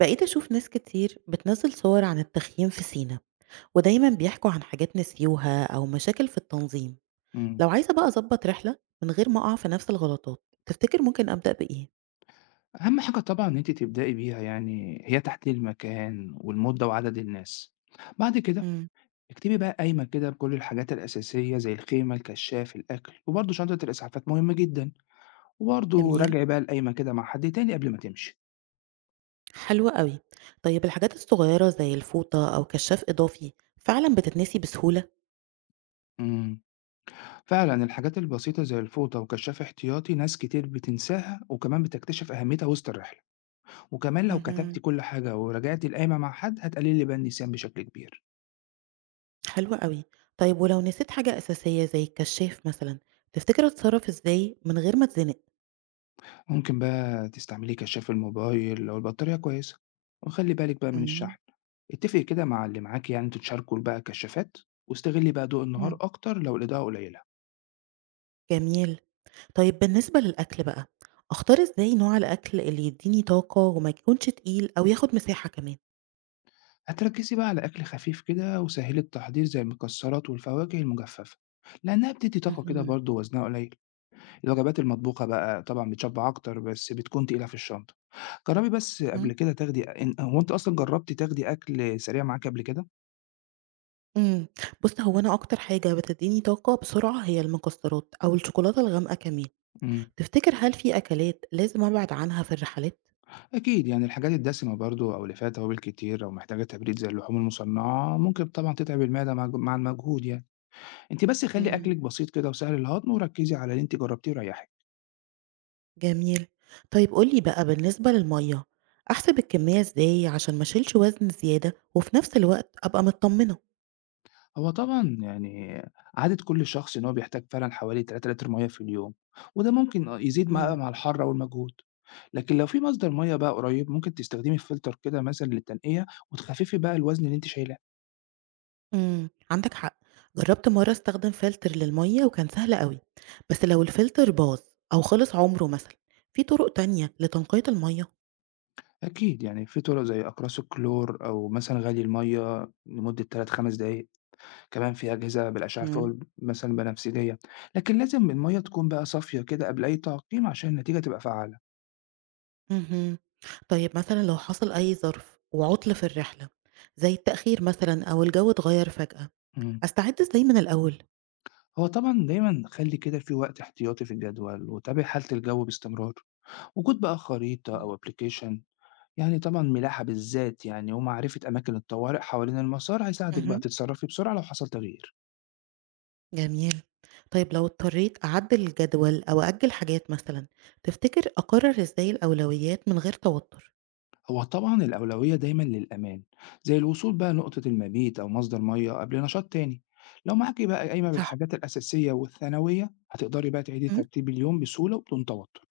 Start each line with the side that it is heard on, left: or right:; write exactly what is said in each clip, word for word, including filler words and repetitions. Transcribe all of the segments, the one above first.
right: بقيت أشوف ناس كتير بتنزل صور عن التخييم في سينا، ودايما بيحكوا عن حاجات نسيوها أو مشاكل في التنظيم.
left: إمم.
right: لو عايزة بقى أظبط رحلة من غير ما أقع في نفس الغلطات، تفتكر ممكن أبدأ بإيه؟
left: أهم حاجة طبعًا إن أنتِ تبدئي بيها يعني هي تحديد المكان والمدة وعدد الناس. بعد كده
right: امم.
left: اكتبي بقى قايمة كده بكل الحاجات الأساسية زي الخيمة، الكشاف، الأكل، وبرضه شنطة الإسعافات مهمة جدًا، وبرضه
right: جميل،
left: راجعي بقى القايمة كده مع حد تاني قبل ما تمشي.
right: حلوة قوي. طيب الحاجات الصغيرة زي الفوطة أو كشاف إضافي فعلا بتتنسي بسهولة؟
left: إمم. فعلًا الحاجات البسيطة زي الفوطة وكشاف احتياطي ناس كتير بتنساها وكمان بتكتشف أهميتها وسط الرحلة. وكمان لو كتبتِ
right: امم.
left: كل حاجة وراجعتِ القايمة مع حد هتقللي بقى النسيان بشكل كبير.
right: حلوة قوي. طيب ولو نسيت حاجة أساسية زي الكشاف مثلا، تفتكر أتصرف إزاي من غير ما أتزنق؟
left: ممكن بقى تستعملي كشاف الموبايل لو البطارية كويسة وخلي بالك بقى من
right: امم.
left: الشحن. اتفقي كده مع اللي معاكي يعني انتوا تشاركوا بقى كشافات، واستغلي بقى ضوء النهار أكتر لو الإضاءة قليلة.
right: جميل. طيب بالنسبة للأكل بقى، أختار إزاي نوع الأكل اللي يدّيني طاقة وما يكونش تقيل أو ياخد مساحة كمان؟
left: هتركزي بقى على أكل خفيف كده وسهل التحضير زي المكسرات والفواكه المجففة، لأنها بتدي طاقة كده
right: اهم،
left: برضه وزنها قليل. الوجبات المطبوخة بقى طبعا بتشبع أكتر بس بتكون تقيلة في الشنطة. جربي بس
right: اهم.
left: قبل كده تاخدي إن- هو أنت أصلا جربتي تاخدي أكل سريع معاكي قبل كده؟
right: إمم، بُص هو أنا أكتر حاجة بتدّيني طاقة بسرعة هي المكسرات أو الشوكولاتة الغامقة كمان.
left: مم.
right: تفتكر هل في أكلات لازم أبعد عنها في الرحلات؟
left: أكيد يعني الحاجات الدسمة برضو أو اللي فيها توابل كتير أو محتاجة تبريد زي اللحوم المصنعة ممكن طبعا تتعب المعدة مع مع المجهود يعني. أنت بس خلي
right: إمم.
left: أكلك بسيط كده وسهل الهضم وركزي على اللي أنت جربتيه وريحك.
right: جميل. طيب قُل لي بقى بالنسبة للمَيّة، أحسب الكمية إزاي عشان ما أشيلش وزن زيادة وفي نفس الوقت أبقى متطمنة؟
left: هو طبعا يعني عادة كل شخص إن هو بيحتاج فعلا حوالي تلات لتر مية في اليوم، وده ممكن آه يزيد مع
right: إمم.
left: مع الحر والمجهود. لكن لو في مصدر مية بقى قريب ممكن تستخدمي فلتر كده مثلا للتنقية وتخففي بقى الوزن اللي أنت شايلاه.
right: إمم، عندك حق. جرّبت مرّة أستخدم فلتر للمَيّة وكان سهل أوي، بس لو الفلتر باظ أو خلص عمره مثلًا، في طرق تانية لتنقية المَيّة؟
left: أكيد يعني في طرق زي أقراص الكلور أو مثلا غلي المية لمدة تلات خمس دقايق. كمان في أجهزة بالأشعة فوق
right: إمم.
left: مثلًا بنفسجية، لكن لازم المَيّة تكون بقى صافية كده قبل أي تعقيم عشان النتيجة تبقى فعّالة.
right: اهم. طيب مثلًا لو حصل أي ظرف وعُطل في الرحلة، زي التأخير مثلًا أو الجو اتغيّر فجأة،
left: إمم.
right: أستعد إزاي من الأول؟
left: هو طبعًا دايمًا خلّي كده في وقت احتياطي في الجدول، وتابع حالة الجو باستمرار. وجود بقى خريطة
right: إمم.
left: أو application يعني طبعًا ملاحة بالذات يعني ومعرفة أماكن الطوارئ حوالين المسار هيساعدِك بقى
right: اهم،
left: تتصرّفي بسرعة لو حصل تغيير.
right: جميل. طيب لو اضطريت أعدّل الجدول أو أأجّل حاجات مثلًا، تفتكر أقرّر إزاي الأولويات من غير توتر؟
left: هو طبعا الأولوية دايما للأمان، زي الوصول بقى نقطة المبيت أو مصدر مية قبل نشاط تاني. لو معاكي بقى قايمة
right: صح.
left: بالحاجات الأساسية والثانوية هتقدري بقى تعيدي
right: إمم.
left: ترتيب اليوم بسهولة وبدون توتر.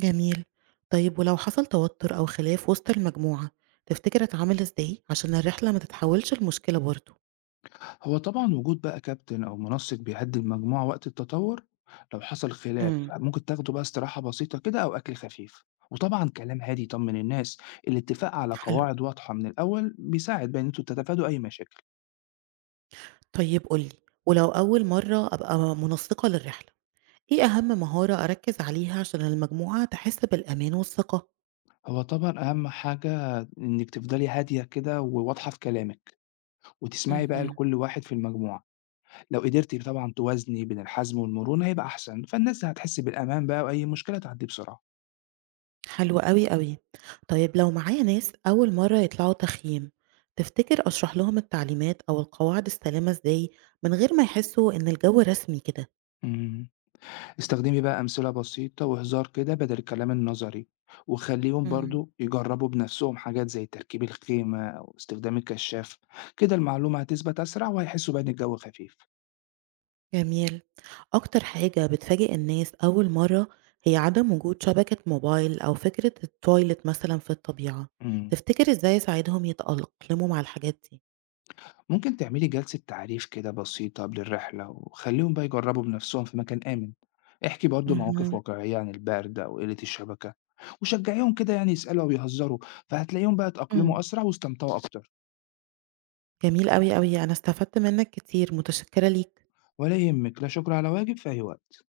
right: جميل. طيب ولو حصل توتر أو خلاف وسط المجموعة، تفتكر أتعامل إزاي عشان الرحلة ما تتحولش لمشكلة برضه؟
left: هو طبعا وجود بقى كابتن أو منسق بيهدي المجموعة وقت التطور. لو حصل خلاف
right: امم.
left: ممكن تاخدوا بقى استراحة بسيطة كده أو أكل خفيف وطبعا كلام هادي يطمن الناس. الاتفاق على
right: حلو.
left: قواعد واضحة من الأول بيساعد بقى إن انتوا تتفادوا أي مشاكل.
right: طيب قُل لي، ولو أول مرة أبقى منسّقة للرحلة، إيه أهم مهارة أركّز عليها عشان المجموعة تحس بالأمان والثقة؟
left: هو طبعا أهم حاجة إنك تفضلي هادية كده وواضحة في كلامك وتسمعي بقى
right: اهم.
left: لكل واحد في المجموعة، لو قدرتِ طبعًا توازني بين الحزم والمرونة هيبقى أحسن، فالناس هتحس بالأمان بقى وأي مشكلة تعدي بسرعة.
right: حلو أوي، أوي. طيب لو معايا ناس أول مرة يطلعوا تخييم، تفتكر أشرح لهم التعليمات أو القواعد السليمة إزاي من غير ما يحسوا إن الجو رسمي كده؟
left: إمم، استخدمي بقى أمثلة بسيطة وهزار كده بدل الكلام النظري، وخلّيهم برضه يجربوا بنفسهم حاجات زي تركيب الخيمة أو استخدام الكشاف، كده المعلومة هتثبت أسرع وهيحسوا بقى إن الجو خفيف.
right: جميل. أكتر حاجة بتفاجئ الناس أول مرة هي عدم وجود شبكة موبايل أو فكرة التويلت مثلًا في الطبيعة،
left: إمم.
right: تفتكر إزاي أساعدهم يتأقلموا مع الحاجات دي؟
left: ممكن تعملي جلسة تعريف كده بسيطة قبل الرحلة وخليهم بقى يجربوا بنفسهم في مكان آمن. احكي برضو مواقف
right: اهم،
left: واقعية عن البرد أو قلة الشبكة وشجعيهم كده يعني يسألوا أو يهزروا، فهتلاقيهم بقى
right: إمم.
left: اتأقلموا أسرع واستمتعوا أكتر.
right: جميل أوي، أوي، أنا استفدت منك كتير، متشكرة ليك.
left: ولا يهمك، لا شكر على واجب، في أي وقت.